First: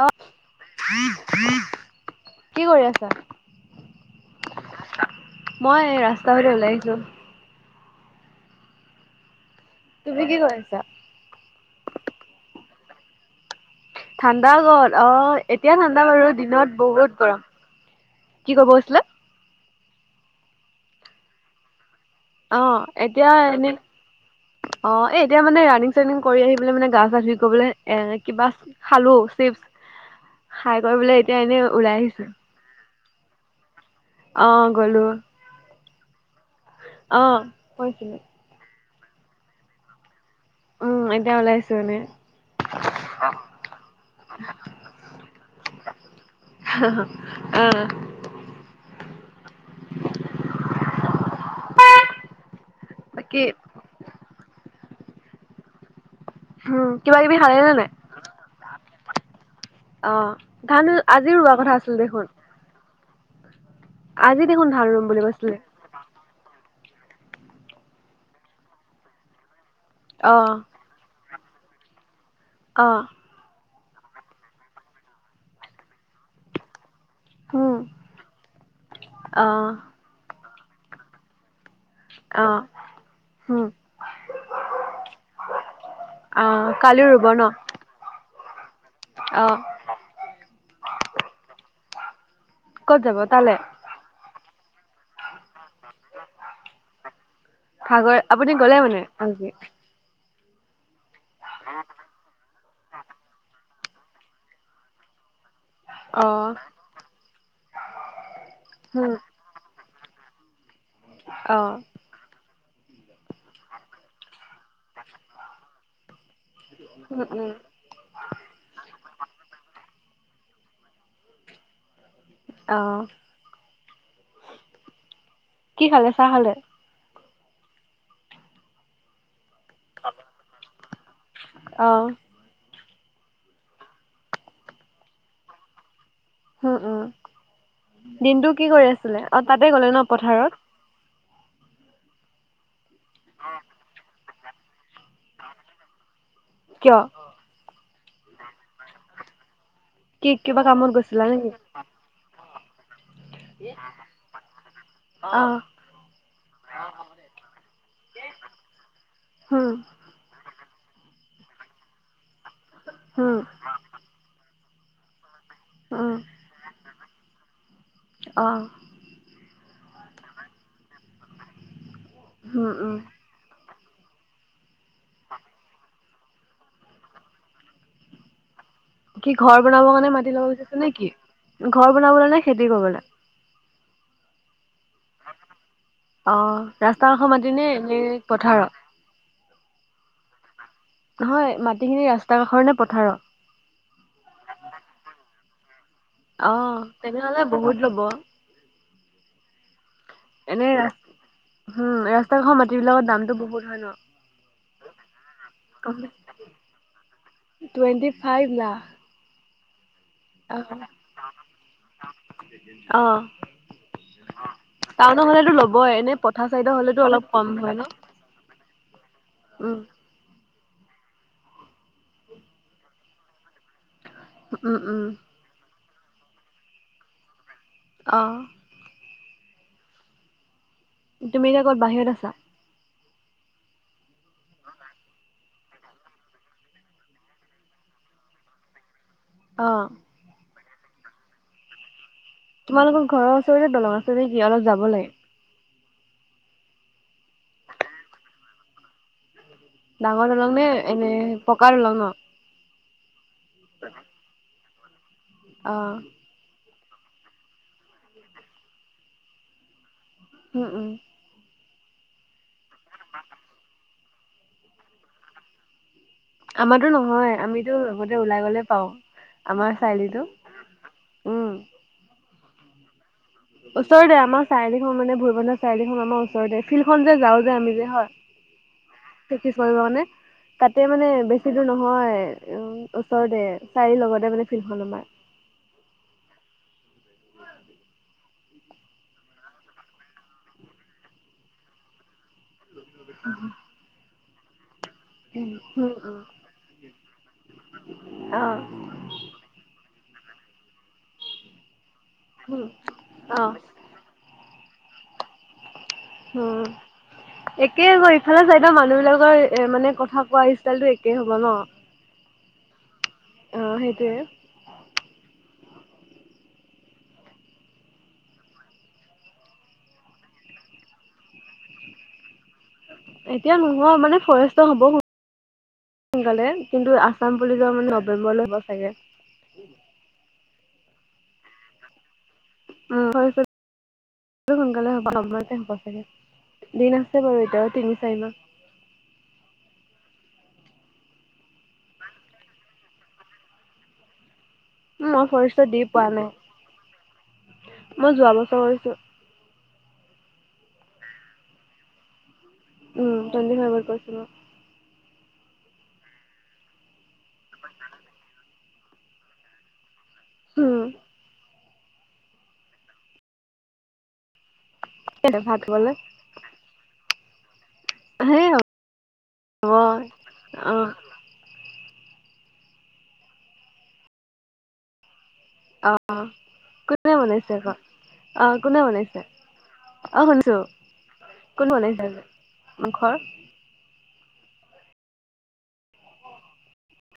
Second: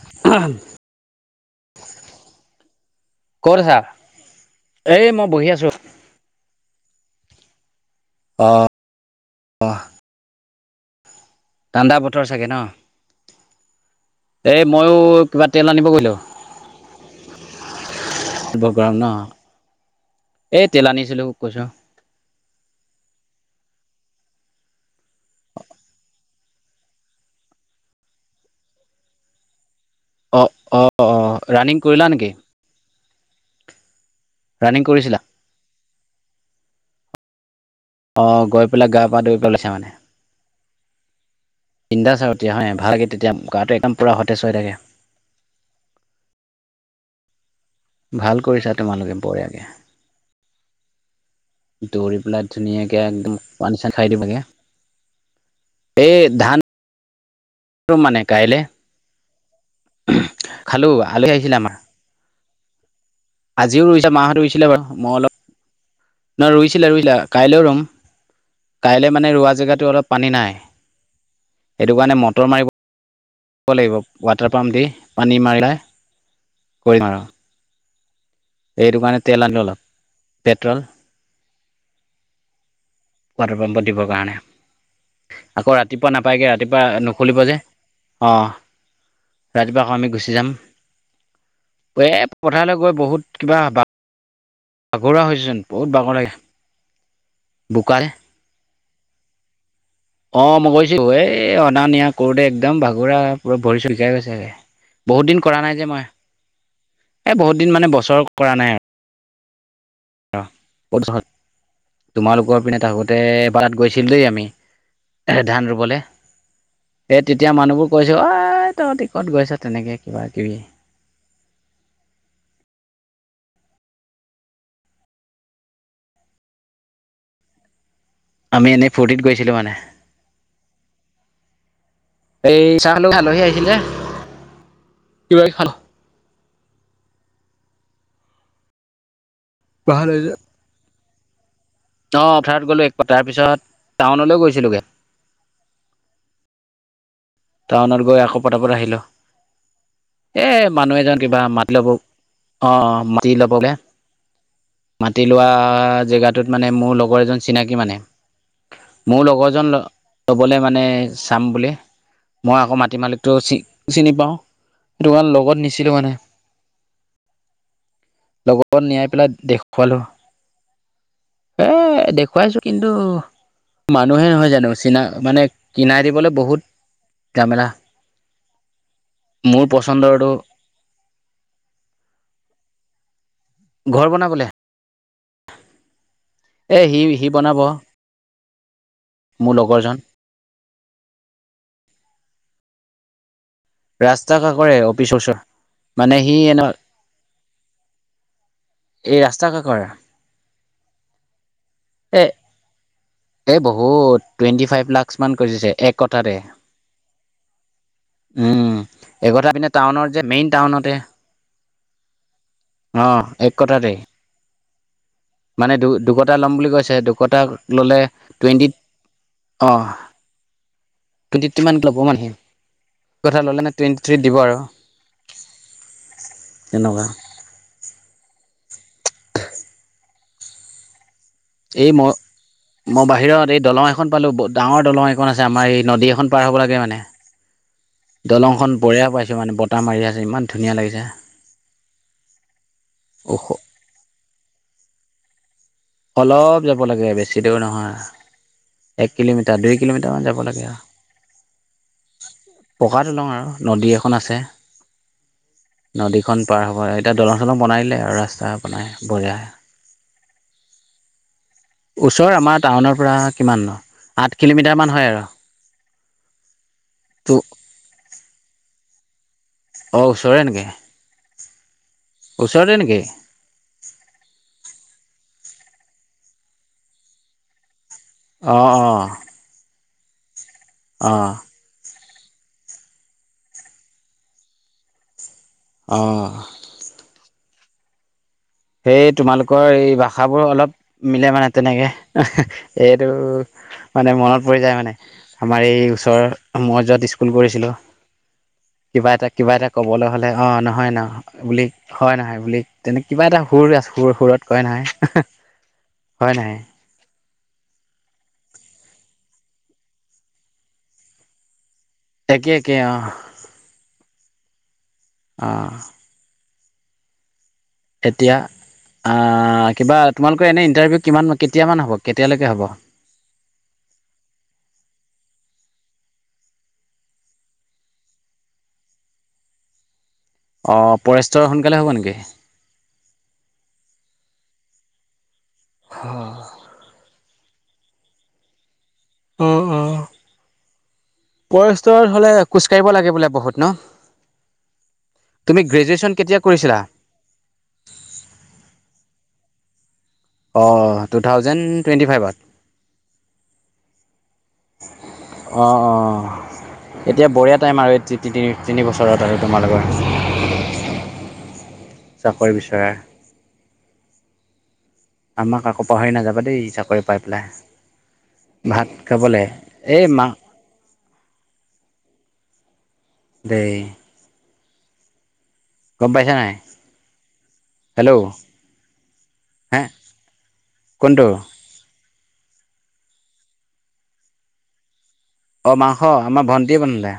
অ কি কৰি আছা? মই এই ৰাস্তা মই বহি আছো। ফালে ওলাই আহিছো। অ', অ'। তুমি কি কৰিছা? ঠাণ্ডা বতৰ চাগে ন? ঠাণ্ডাও এই গ'ল ময়ো অ', কিবা তেল এতিয়া আনিব ঠাণ্ডা বাৰু দিনত বহুত গৰম। কি ক'ব বহুত গৰম গৈছিলা? ন এই তেল আনিছিলো কৈছোঁ। অ', এতিয়া এনে অ', এ এতিয়া মানে ৰানিং চানিং কৰি আহি পেলে মানে গা চা ধুই কৰিবলে এ কিবা খালোঁ চিপ্‌চ অ' খাই অ' কৰিবলৈ অ' এতিয়া এনে ৰানিং ওলাই কৰিলা আহিছো। নেকি? অহ ৰানিং গ'লোঁ কৰিছিলা? অহ। অ', গৈ পেলাই গা পা ধুই পেলাইছে মানে। উম এতিয়া ওলাইছো এনে বিন্দাছ আৰু তেতিয়া হয়নে ভাল লাগে তেতিয়া গাটো একদম পুৰা সতেজ হৈ থাকে। [unintelligible] অ'। ভাল কৰিছা তোমালোকে বঢ়িয়াকে। দৌৰি পেলাই ধুনীয়াকে একদম বাকী পানী চানী খাই দিব লাগে। এই উম কিবা কিবি খালে নে নাই? ধানতো [unintelligible] মানে কাইলৈ অ', ধান আলহী আজিও ৰোৱা আহিছিলে আমাৰ। কথা আছিল দেখোন। আজিও ৰুইছে মাহঁত আজি ৰুইছিলে দেখোন ধান বাৰু ৰুম মই বুলি অলপ কৈছিলে। ন ৰুইছে। পৰখিলে ৰুইছিলে কাইলেও ৰুম কাইলৈ মানে ৰোৱা জেগাতো অলপ পানী নাই। অ', সেইটো কাৰণে মত অ'। ৰুব লাগিব ৱাটাৰ পাম্প দি পানী মাৰিলে কৰিম আৰু। উম। এইটো কাৰণে তেল আনিলোঁ অ', অলপ পেট্ৰল। অ'। ৱাটাৰ উম, পাম্প পাতিব কাৰণে। আকৌ ৰাতিপুৱা নাপায়গে অ', ৰাতিপুৱা কালি ৰুব নুখুলিব ন? যে। অঁ', অ', ৰাতিপুৱা আকৌ আমি গুচি যাম। পথাৰলৈ ক'ত গৈ যাব বহুত তালে? কিবা ভাগৰুৱা হয়চোন বহুত ভাগৰ লাগে। বোকা যে ভাগৰ আপুনি গ'লে মানে আজি অ', মই গৈছোঁ এ অনা নিয়া কৰোঁতে এক একদম ভাগৰুৱা পুৰা ভৰি ছৰি বিষাই গৈছেগে বহুত দিন কৰা নাই যে মই অ', এ বহুত কেইদিন মানে বছৰ কৰা নাই আৰু। উম, [unintelligible] অ', তোমালোকৰ পিনে থাকোঁতে এবাৰত গৈছিলোঁ দেই আমি এ ধান ৰুবলৈম উম, সেই উম, তেতিয়া মানুহবোৰ কৈছে অ', তহঁতি ক'ত গৈছ তেনেকে। [unintelligible] অ', কি খালে চাহ খালে? আমি এনে ফূৰ্তিত গৈছিলোঁ মানে অ', এই চাহ খালো আলহী আহিছিলে [unintelligible] [unintelligible] দিনটো কি কৰি আছিলে অ, তাতে গ'লে ন, পথাৰত? অ, পথাৰত গ'লো এক [unintelligible] তাৰ পিছত টাউনলৈ গৈছিলোগে। কিয়? টাউনত গৈ আখো পতাপত আহিলো কি এ কিবা কামত মানুহ এজন গৈছিলা কিবা নেকি? মাতিলে বও অ', অ', মাটি লবলে। মাটি লোৱা অ', জেগাটোত মানে মোৰ লগৰ এজন চিনাকি মানে মোৰ লগৰ জন উম, ল'বলে মানে চাম বুলে মই আকৌ মাটিৰ উম, মালিকটোও চি-চিনি পাও সেইটো কাৰণে লগত নিছিলো মানে। উম, অ', লগত নিয়াই পেলাই দেখুৱালোঁ এ এ দেখুৱাইছো উম, কিন্তু উম, মানুহে নহয় জানো চিনা মানে কিনাই দিবলে বহুত জামেলা। কি ঘৰ মোৰ বনাব কাৰণে পচন্দৰটো মাতি ল'ব বিচাৰছে নেকি ঘৰ বনাবলে নে খেতি কৰিবলে? ঘৰ বনাবলে। [unintelligible] অ, এ সি ৰাস্তা সি কাষৰ মাটি বনাব নে এনেই পথাৰত? মোৰ লগৰজন নহয়, মাটিখিনি ৰাস্তা কাষৰনে পথাৰৰ? ৰাস্তা কাষৰে অফিচৰ [unintelligible] এ অ', তেনেহ'লে বহুত ল'ব। এনে ৰা-হম, এই ৰাস্তা কাষৰ এ ৰাস্তাৰ কাষৰ মাটি বিলাকত দাম এই বহুত টুৱেণ্টি ফাইভ লাখচ মান খুজিছে এক কঠাতে। Twenty five lakh. কঠা পিনে টাউনৰ মেইন টাউনতে, অ অ', এক কঠাতেই। টাউনৰ হলেতো মানে ল'বই এনে দু-দুকঠা পথাৰ ল'ম বুলি চাইডৰ কৈছে, হলেতো অলপ দুকঠা কম হয় ন ল'লে টুৱেণ্টিত উম অ', টুৱেন্টি টু মান ল'ব [unintelligible] ল'লে মানে টুৱেন উ, উম, উম। তেনেকুৱা। অ'। তুমি এতিয়া ক'ত এই মই বাহিৰত আছা? মই বাহিৰত এই দলং এখন পালোঁ, ব-ডাঙৰ দলং এখন আছ আমাৰ এই নদী এখন পাৰ হ'ব লাগে মানে, দলংখন বঢ়িয়া পাই মানে অ বতাহ মাৰি আছে ইমান ধুনীয়া লাগিছে। তোমালোকৰ ঘৰৰ ওখ ওচৰতে দলং আছে নেকি? অলপ যাব লাগে। অলপ যাব লাগে বেছি দূৰ নহয়, এক কিলোমি ডাঙৰ দলংনে এনে পকা দলং ন? পকা দলং আৰু নদী এখন আছে অ নদীখন পাৰ হৈ এতিয়া দলং, চলং বনাই দিলে আৰু ৰাস্তা বনাই বঢ়িয়া হম, উম। ওচৰৰ আমাৰ টাউনৰ পৰা কিমান আঠ কিলোমিটাৰ মান হয় আৰু আমাতো তো নহয় আমিতো আগতে ওলাই গলে পাওঁ আমাৰ অঁ চাৰিআলিটো ওচৰৰে নেকি উম। ওচৰতে নেকি ওচৰতে আমাৰ চাৰিআলি মান ভৰিবন্ধৰ চাৰিআলিখন আমাৰ ওচৰতে ফিল্ডখনন যে যাওঁ যে আমি যে হয় অ অ প্ৰেক্টিছ কৰিবৰ কাৰণে তাতে মানে বেছি দূৰ নহয় উম ওচৰতে চাৰিআলিৰ লগতে মানে ফালখন আমাৰ অহ সেই তোমালোকৰ এই ভাষাবোৰ অলপ মিলে মানে তেনেকে এইটো মানে মনত পৰি যায় মানে আমাৰ এই উম উম ওচৰৰ মই যত স্কুল কৰিছিলো অ' কিবা এটা কিবা এটা কবল লে হ'লে অঁ নহয় ন বুলি হয় নহয় বুলি উম তেনে কিবা এটা অ' সুৰ আ সুৰ সুৰত কয় নহয় হয় নহয় উম একেই ক ইফালে চাইদ মানুহ বিলাকৰ এ মানে কথা কোৱা ষ্টাইলটো একে হ'ব ন একে একে অ অ সেইটোৱে অ এতিয়া আহ কিবা তোমালোকৰ এনে ইণ্টাৰভিউ কিমান কেতিয়ামান হ'ব কেতিয়ালৈকে হ'ব এতিয়া নহয় মানে ফৰেষ্টৰ হ'ব সোনকালে কিন্তু আসাম পুলিচৰ মানে নৱেম্বৰলৈ হ'ব চাগে অ', পৰেষ্টৰ সোনকালে হ'ব নেকি? উম, [unintelligible] সোনকালে হ'ব সময়তে হ'ব চাগে দিন আছে বাৰু তিনি চাৰিমাহ। অ', অ', পৰেষ্টাৰ হ'লে খোজ কাঢ়িব লাগে বোলে বহুত ন! মই তুমি ফৰেষ্টৰ দি পোৱা গ্ৰেজুৱেশ্যন নাই, কেতিয়া কৰিছিলা মই যোৱাবছৰ হৈছোঁ। অ টু থাউজেণ্ড টুৱেণ্টি ফাইভত উম তন্দে হয়ব কৈছ ন [inaudible] অঁ অঁ এতিয়া বঢ়িয়া টাইম আৰু এই তি - তিনি বছৰত আৰু তোমালোকৰ। উম চাকৰি বিচৰা। ভাত আমাক আকৌ খাবলে পাহৰি নাযাবা দেই চাকৰি পাই সেই হ'ব। পেলাই। ভাত খাবলৈ এই মা অ' দেই। গম অ', পাইছা নাই কোনে বনাইছে [unintelligible] হেল্ল' অ', কোনে বনাইছে? হে অ', শুনছোঁ কোনটো কোন বনাইছে আজি ঘৰ? অ', মাংস আমাৰ ভণ্টিয়ে বনালে।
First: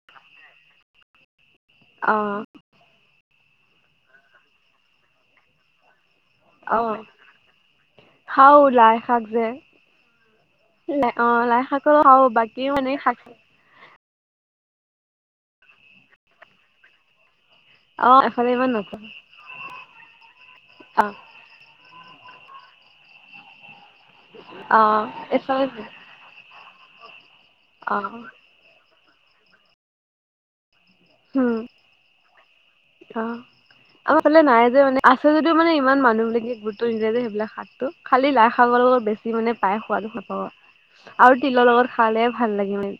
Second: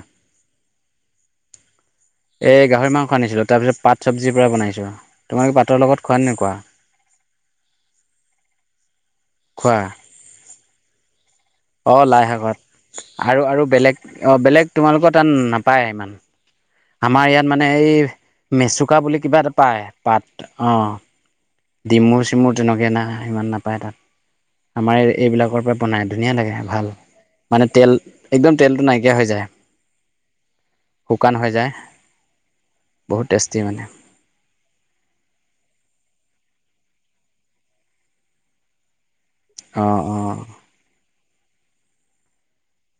অ' এ, গাহৰি মাংস আনিছিলোঁ তাৰপিছত পাত চব্জিৰ পৰা বনাইছোঁ, তোমাৰে পাতৰ লগত খোৱা নে নোখোৱা অ', খাওঁ লাই শাক যে খোৱা লা অ', লাই শাকটো অঁ খাওঁ বাকী মানে শাক অ', বেলেগ তোমালোকৰ তাত নাপায় ইমান আমাৰ ইয়াত মানে অ এফালে এই ইমান মেচুকা নকয় বুলি কিবা এটা পায় পাত অ'। ডিমুৰ চিমুৰ তেনেকে নাই সিমান নাপায় তাত। অ আমাৰ ইয়াত এইবিলাকৰ পৰা এইফালে বনাই ধুনীয়া লাগে ভাল মানে তেল অ একদম তেলটো নাইকিয়া হৈ যায়। শুকান উম হৈ যায়, অ বহুত টেষ্টি মানে। আমাৰ ফালে নাই যে মানে আছে যদিও মানে ইমান মানুহবিলাকে গুৰুত্ব নিদিয়ে যে সেইবিলাক শাকটো, খালি লাই শাকৰ লগত বে মানে পাই অঁ সোৱাদ অঁ [unintelligible] আৰু তিলৰ লগত খালে ভাল লাগে মানে।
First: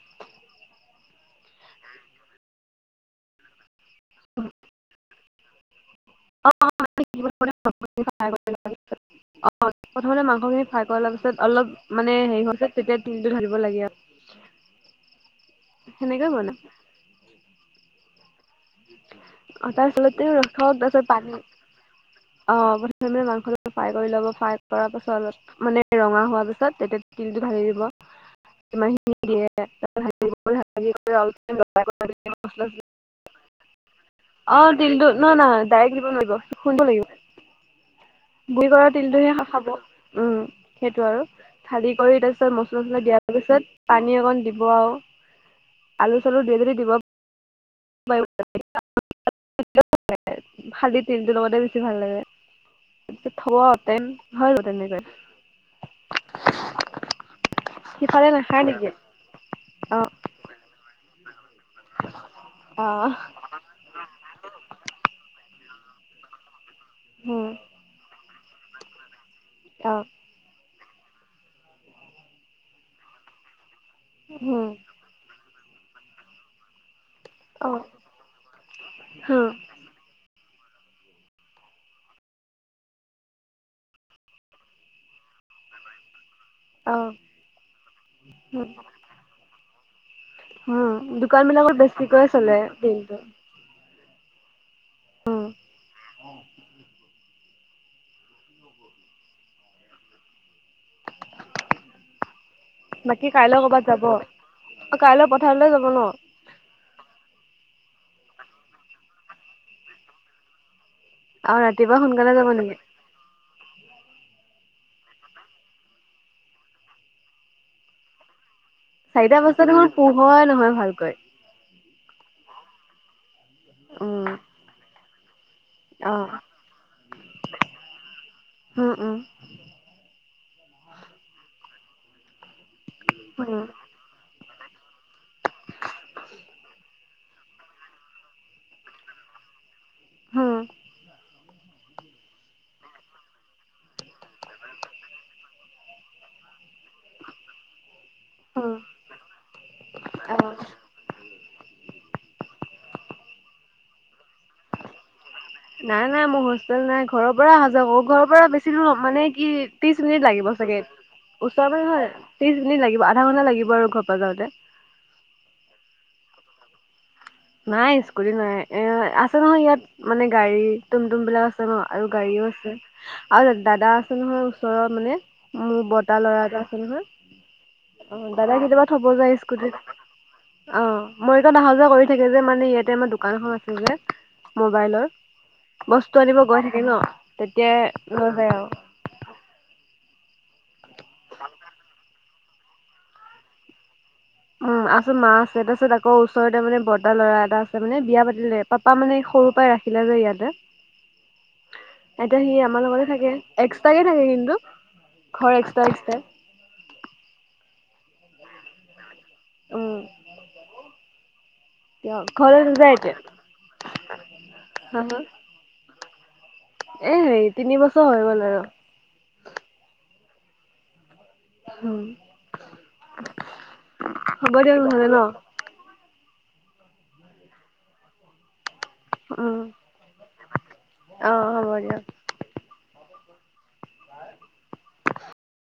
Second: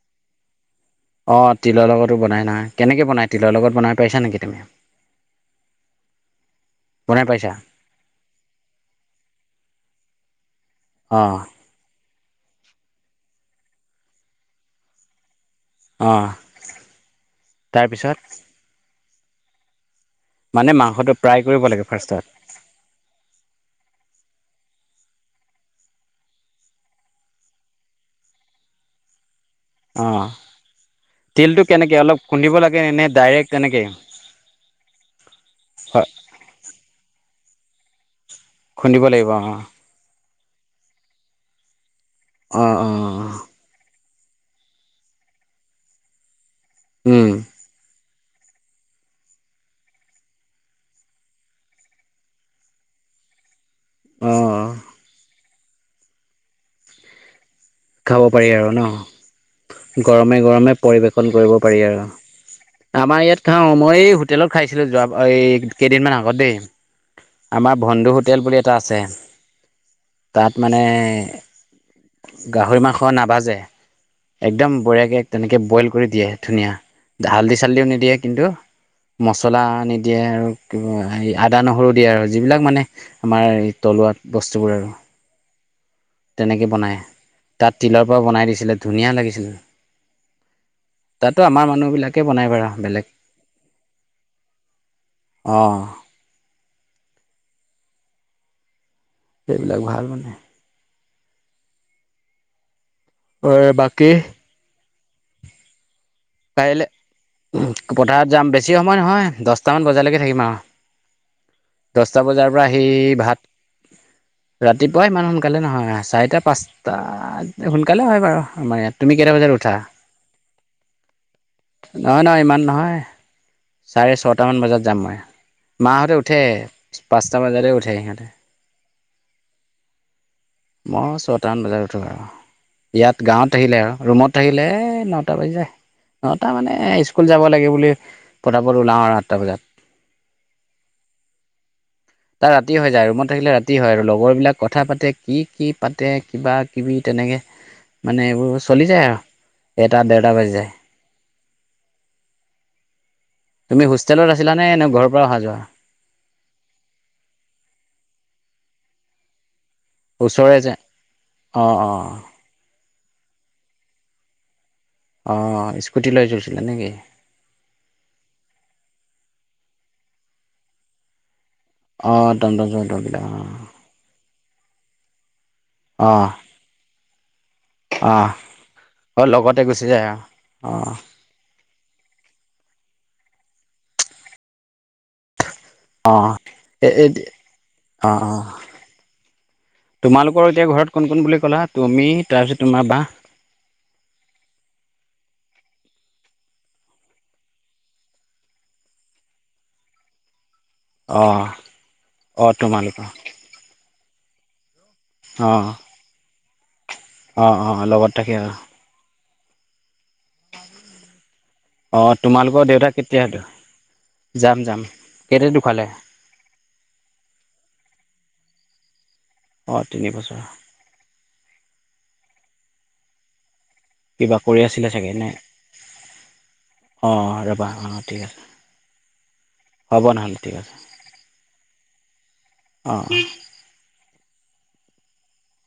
অ', তিলৰ লগতো বনাই নহয়, কেনেকে বনাই তিলৰ লগত বনাই পাইছা নেকি তুমি? [unintelligible] অ', বনাই পাইছা প্ৰথমতে মাংসখিনি [unintelligible] কৰাৰ পিছত অলপ মানে অঁ হেৰি হোৱা পাছত তেতিয়া তিলটো ঢাকিব লাগে আৰু। সেনেকে বনাই অ', তাৰপিছত? অ', তাৰপিছত উম, [unintelligible] মানে তাপাছত মাংসটো পানী ফ্ৰাই অ', কৰিব লাগে ফাৰ্ষ্টত প্ৰথমে মাংসটো ফ্ৰাই কৰি ল'ব। ফ্ৰাই কৰা পাছত অলপ মানে ৰঙা হোৱা পিছত তেতিয়া তিলটো ঢালি দিব। ইমানখিনিয়ে। অ', তিলতটো কেনেকে অলপ খুন্দিব লাগে নে ডাইৰেক্ট? তেনেকৈ অ', তিলটো ন নহয় ডাইৰেক্ট হয় দিব নোৱাৰিব খুন্দিব লাগিব। গুৰি কৰা খুন্দিব লাগিব তিলটোহে অঁ খ-খাব উম, সেইটো আৰু [unintelligible] কৰি তাপিছত অঁ মছলা, অঁ চছলা অঁ দিয়াৰ পিছত পানী অকণ দিব আৰু আলু চালো গোটেইখিনি দিব। উম [unintelligible] খালি তিলটো লগতে বেছি ভাল লাগে। অ', [inaudible] খাব সিফালে পাৰি নাখায় আৰু নেকি? নহ অ', গৰমে, গৰমে পৰিবেশন কৰিব পাৰি আৰু। অ', আমাৰ ইয়াত খাওঁ, মই এই হোটেলত খাইছিলোঁ যোৱা এই কেইদিনমান আগতেই। উম, আমাৰ বন্ধু হোটেল বুলি এটা আছে, অ', তাত মানে গাহৰি মাংস নাভাজে, উম, একদম বঢ়িয়াকে তেনে বইল কৰি দিয়ে ধুনীয়া হালধি অ', চালডিও নিদিয়ে কিন্তু উম, মছলা নিদিয়ে আৰু। এই আদা নহৰু দিয়ে আৰু যিবিলাক মানে আমাৰ থলুৱা বস্তুবোৰ আৰু। [inaudible] তেনেকে বনাই, অ', তাত তিলৰ পৰা বনাই উম, দিছিলে ধুনীয়া লাগিছিল। উম, তাতো দোকান আমাৰ বিলাকত বেছিকৈ চলে দিনটো। অঁ। উ [unintelligible] সেইবিলাক ভাল মানে। বাকী কাইলৈ অ', কৰ'বাত বাকী যাব কাইলৈ পথাৰলৈ যাব ন? কাইলে পথাৰত যাম বেছি সময় নহয় দছটামান বজালেকে থাকিম আৰু। আৰু ৰাতিপুৱা দছটা সোনকালে যাব বজাৰ পৰা নেকি আহি ভাত ৰাতিপুৱা ইমান সোনকালে নহয় চাৰিটা পাঁচটাত সোনকালে হয়, বাৰু। আমাৰ ইয়াত। তুমি কেইটা চাৰিটা বজাত উঠা? দেখোন পোহৰ নহয় ভালকৈ। নহয়, নহয় ইমান নহয়, চাৰে উম ছটা মান বজাত যাম মই। অ মাহাহঁতে উঠে পাঁচটা বজাৰতে উঠে সিহঁতে। অঁ। মই ছয়টামান বজাত উঠো আৰু ইয়াত গাঁৱত উম আহিলে আৰু ৰুমত থাকিলে নটা বাজি যায়, নটা মানে স স্কুল যাব লাগে বুলি পতাপত ওলাওঁ আৰু আঠটা বজাত। হা। তাৰ ৰাতি হয় যায় ৰুমত থাকিলে ৰাতি হয় আৰু লগৰ বিলাক কথা পাতে কি কি পাতে কিবা - কিবি তেনেকে মানে এইবোৰ উম চলি যায় আৰু এটা দেৰটা অ বাজি যায়। তুমি হোষ্টেলত আছিলা নে ঘৰত? নাই নাই মোৰ হোষ্টেল নাই ঘৰৰ পৰা অহা যোৱা কৰো ঘৰৰ পৰা বেছি দূৰ মানে কি ত্ৰিশ মিনিট লাগিব ওচৰৰে যে চাগে, ওচৰ অঁ অঁ নহয় ত্ৰিশ মিনিট লাগিব। আধা ঘন্টা লাগিব আৰু ঘৰ পৰা যাওঁতে। অঁ স্কুট লৈ গৈছিলা নেকি? নাই স্কুটি নাই, এ আছে নহয় ইয়াত মানে গাড়ী টুমটুম বিলাক আছ আছে ন আৰু অঁ গাড়ীও টমটম আছে, চমটমবিলাক আৰু দাদা আছে নহয় ওচৰৰ মানে। মোৰ বৰ্তাৰ অঁ ল'ৰা এটা আছে নহয়। অঁ অ অঁ দাদা কেতিয়াবা থব অঁ যায় লগতে স্কুটিত, গুচি যায় আৰু অঁ মই টোন আহা যোৱা কৰি থাকে যে মানে ইয়াতে আমাৰ দোকান এখন আছে যে মোবাইলৰ। বস্তু অঁ আনিব গৈ থাকে ন এই অঁ তেতিয়াই লৈ অঁ যায় আও। তোমালোকৰ এতিয়া ঘৰত কোন কোন বুলি ক'লা? তুমি তাৰপিছত তোমাৰ বা উম আছে মা আছে তাৰপিছত আকৌ ওচৰতে মানে বৰ্তা ল'ৰা এটা আছে মানে বিয়া পাতিলে পাপা মানে সৰুৰ পৰাই ৰাখিলে যে ইয়াতে। অঁ এতিয়া অঁ সি আমাৰ তোমালোকৰ লগতে থাকে, এক্সট্ৰাকে থাকে কিন্তু। ঘৰ অঁ এক্সটা এক্সটাই। অঁ অঁ লগত থাকে অহ। উম। অ ঘৰলৈ তোমালোকৰ দেউতা নাযায় এতিয়া কেতিয়া ঢো যাম যাম কেতিয়া ঢুকালে? এই হেৰি তিন বছৰ হৈ গ'ল আৰু। অঁ তিনি বছৰ। উম। কিবা হ'ব কৰি দিয়ক আছিলে নহ'লে চাগে? ন নে অ ৰবা অ ঠিক আছে। উম হ'ব নহলে ঠিক আছে, অ হ'ব দিয়ক অঁ। [inaudible]